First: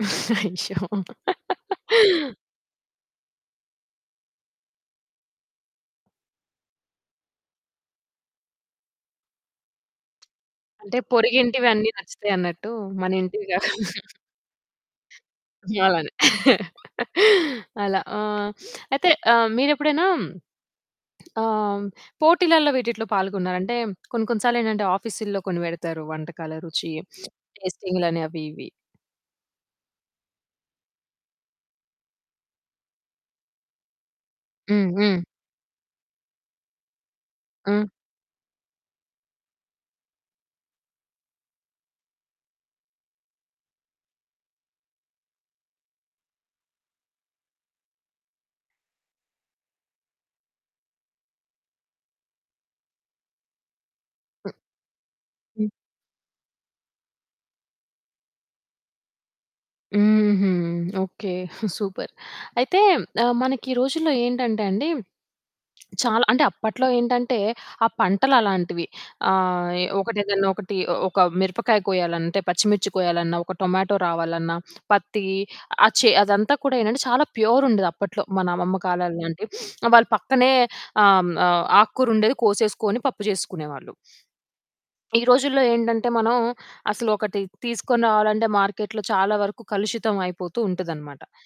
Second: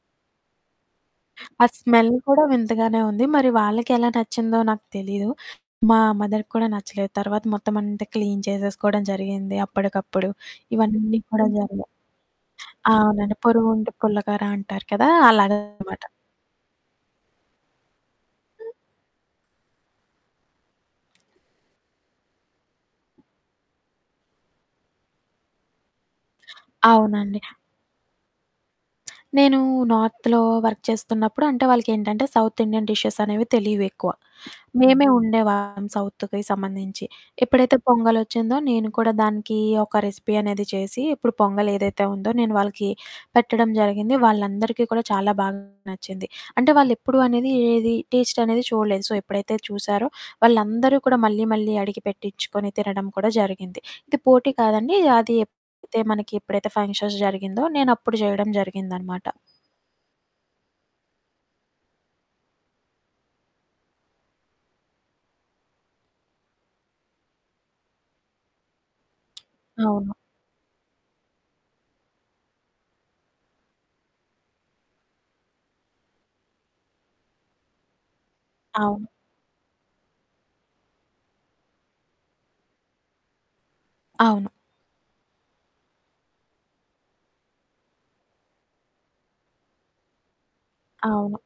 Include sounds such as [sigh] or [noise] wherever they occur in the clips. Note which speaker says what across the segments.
Speaker 1: అయ్యో!
Speaker 2: ఆ స్మెల్
Speaker 1: [laughs]
Speaker 2: కూడా వింతగానే ఉంది. మరి వాళ్ళకెలా నచ్చిందో నాకు తెలీదు. మా మదర్‌కి కూడా నచ్చలేదు. తర్వాత మొత్తమంతా క్లీన్ చేసేసుకోడం జరిగింది అప్పడికప్పుడు.
Speaker 1: అంటే,
Speaker 2: ఇవన్నీ కూడా జరిగాయి.
Speaker 1: పొరిగింటివన్నీ నచ్చుతయన్నట్టూ. మన
Speaker 2: అవునండి.
Speaker 1: ఇంటివి గాదు.
Speaker 2: పొరుగుంటి
Speaker 1: [chuckles]
Speaker 2: పుల్లకర అంటారు కదా!
Speaker 1: మేము
Speaker 2: అలాగనమాట.
Speaker 1: అలానే. [chuckles] అలా. ఆ! అయితే, ఆహ్, మీరెప్పుడైనా ఆహ్, పోటీలల్లో వీటిట్లో పాల్గొన్నారా? అంటే, కొన్ని కొన్ని సార్లేంటంటే, ఆఫీసుల్లో కొన్ని వెడతారు, వంటకాల రుచి, [sniffs]
Speaker 2: అవునండి.
Speaker 1: టేస్టింగ్‌లని అవి ఇవి.
Speaker 2: నేనూ నార్త్‌లో వర్క్ చేస్తున్నప్పుడు అంటే, వాళ్ళకేంటంటే సౌత్ ఇండియన్ డిషెస్సనేవి తెలీవెక్కువ.
Speaker 1: హ్మ్.
Speaker 2: మేమే
Speaker 1: హ్మ్.
Speaker 2: ఒండేవాళ్ళం సౌత్‌వి సంబంధించి. ఎప్పుడైతే
Speaker 1: హ్మ్.
Speaker 2: పొంగలొచ్చిందో, నేను కూడా దానికీ ఒక రెసిపీ అనేది చేసి, ఇప్పుడు పొంగలేదైతే ఉందో, నేను వాళ్ళకి పెట్టడం జరిగింది. వాళ్ళందరికీ కూడా చాలా బాగా నచ్చింది. అంటే, వాళ్ళెప్పుడూ అనేది, ఏది టేస్టనేది చూడలేదు. సో, ఎప్పుడైతే చూశారో, వాళ్ళందరూ కూడా మళ్ళీ మళ్ళీ అడిగి పెట్టిచ్చుకొని తినడం కూడా జరిగింది. ఇది పోటీ
Speaker 1: హ్మ్.
Speaker 2: కాదండి, అది
Speaker 1: హ్మ్.
Speaker 2: ఎప్పుడైతే మనకి ఎప్పుడైతే ఫంక్షన్స్ జరిగిందో నేనప్పుడు జేయడం జరిగిందనమాట.
Speaker 1: హుహు. ఓకే. సూపర్. అయితే, ఆహ్, మనకి ఈ రోజుల్లో ఏంటంటే అండి, చాలా అంటే, అప్పట్లో ఏంటంటే ఆ పంటలలాంటివి. ఆహ్, ఎ
Speaker 2: అవును.
Speaker 1: ఒకటేదన్నా ఒకటి, ఒక మిరపకాయ కోయాలంటే పచ్చిమిర్చి కోయాలన్నా, ఒక టొమాటో రావాలన్నా, పత్తీ ఆ చే అదంతా కూడా ఏంటంటే, చాలా ప్యూరుండేదప్పట్లో, మన అమ్మమ్మ
Speaker 2: అవును.
Speaker 1: కాలాల లాంటి. [sniffs] ఆహ్, వాళ్ళు పక్కనే ఆహ్, హ్మ్, ఆహ్, ఆకుకూరుండేది కోసేసుకోని పప్పు జేసేసుకునేవాళ్ళు.
Speaker 2: అవును.
Speaker 1: ఈ రోజుల్లో ఏంటంటే, మనం అసలు ఒకటి తీసుకొని రావాలంటే మార్కెట్‌లో చాలా వరకు కలుషితం అయిపోతూ ఉంటదనమాట.
Speaker 2: అవును.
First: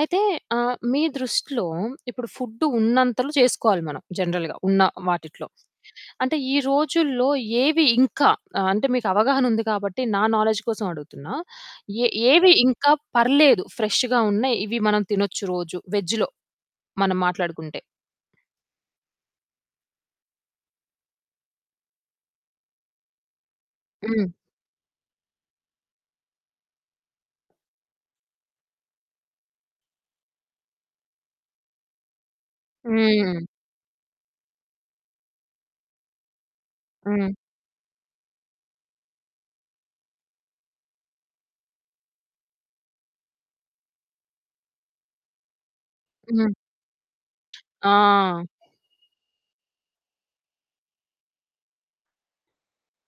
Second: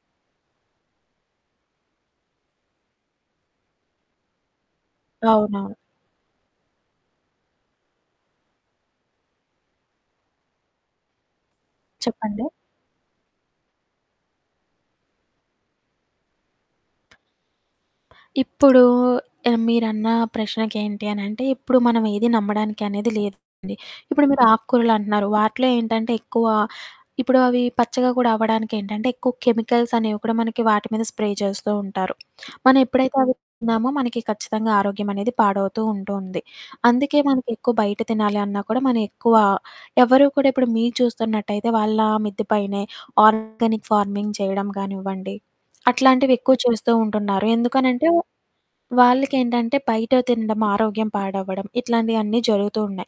Speaker 1: అయితే, ఆహ్, మీ దృష్టిలో ఇప్పుడు ఫుడ్డు ఉన్నంతలొ చేసుకోవాలి మనం జనరల్‌గా ఉన్న వాటిటిలో.
Speaker 2: అవునవును.
Speaker 1: అంటే, ఈ రోజుల్లో ఏవి ఇంకా ఆహ్, అంటే మీకు అవగాహనుంది కాబట్టి నా నాలెడ్జ్ కోసమడుగుతున్నా. ఎ
Speaker 2: చెప్పండి.
Speaker 1: ఏవి ఇంకా పర్లేదు ఫ్రెష్ష్‌గా ఉన్నాయి, ఇవి మనం తినొచ్చు రోజు వెజ్‌లో మనం మాట్లాడుకుంటే?
Speaker 2: ఇప్పుడూ ఆహ్, మీరన్నా ప్రశ్నకేంటి అనంటే, ఇప్పుడు మనవేది నమ్మడానికనేది లేదండి. ఇప్పుడు
Speaker 1: హ్మ్.
Speaker 2: మీరు ఆకుకూరలంటన్నారు. వాటిలో ఏంటంటే, ఎక్కువా ఇప్పుడు అవి పచ్చగా గూడా అవ్వడానికేంటంటే, ఎక్కువ కెమికల్సనేవి కూడా మనకి వాటి మీద స్ప్రే చేస్తూ ఉంటారు. మనవెప్పుడైతే అవి
Speaker 1: హ్మ్.
Speaker 2: తిన్నామో, మనకి ఖచ్చితంగా ఆరోగ్యమనేది పాడవుతూ ఉంటూ ఉంది. అందుకే
Speaker 1: హ్మ్.
Speaker 2: మనకెక్కువ బయట తినాలి అన్నా కూడా మనం ఎక్కువ ఎవ్వరూ కూడా ఇప్పుడు మీరు చూస్తున్నట్టయితే వాళ్ళ మిద్దె పైనే ఆర్గానిక్ ఫార్మింగ్ చేయడం గానివ్వండి,
Speaker 1: హ్మ్.
Speaker 2: అట్లాంటివెక్కువ చూస్తూ ఉంటున్నారు.
Speaker 1: ఆ!
Speaker 2: ఎందుకనంటే, వాళ్ళకేంటంటే, బయట తినడం, ఆరోగ్యం పాడవ్వడం, ఇట్లాంటియన్నీ జరుగుతూ ఉన్నాయి.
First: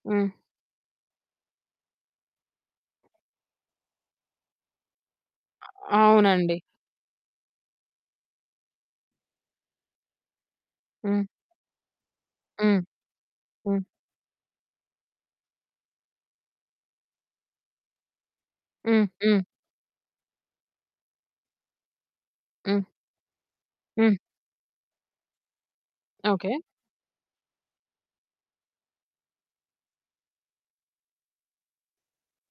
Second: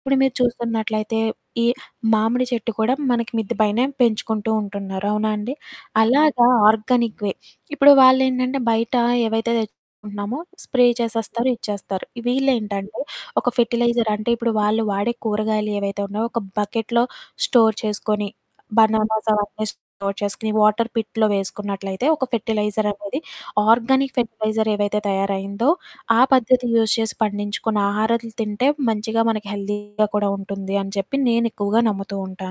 Speaker 2: ఇప్పుడు
Speaker 1: హ్మ్.
Speaker 2: మీరు చూస్తున్నట్లయితే ఈ మామిడి చెట్టు కూడా మనకి మిద్ది పైనే పెంచుకుంటూ ఉంటున్నారు, అవునా అండి! అలాగా
Speaker 1: అవునండి.
Speaker 2: Organic way. ఇప్పుడు వాళ్ళేంటంటే, బయటా ఏవైతే తెచ్చుకుంటున్నామో స్ప్రే
Speaker 1: హ్మ్.
Speaker 2: చేసేస్తారు, ఇచ్చేస్తారు.
Speaker 1: హ్మ్.
Speaker 2: వీళ్ళేంటంటే, ఒక
Speaker 1: హ్మ్.
Speaker 2: ఫెర్టిలైజర్ అంటే, ఇప్పుడు వాళ్ళు వాడే కూరగాయలు ఏవైతే ఉన్నయో, ఒక బకెట్‌లో స్టోర్ చేసుకొని,
Speaker 1: హ్మ్.
Speaker 2: బనానాస్
Speaker 1: హ్మ్.
Speaker 2: అవన్నీ స్టోర్ చేసుకొని, వాటర్ పిట్‌లో వేసుకున్నట్లయితే ఒక
Speaker 1: హ్మ్.
Speaker 2: ఫెర్టిలైజరనేది, ఆర్గానిక్
Speaker 1: హ్మ్.
Speaker 2: ఫెర్టిలైజర్ ఏవైతే తయారయిందో, ఆ
Speaker 1: ఓకే.
Speaker 2: పద్ధతి యూజ్ చేసి పండించుకున్న ఆహారాలు తింటే మంచిగా మనకి హెల్దీగా కూడా ఉంటుంది అని చెప్పి నేనెక్కువగా నమ్ముతూ ఉంటాను.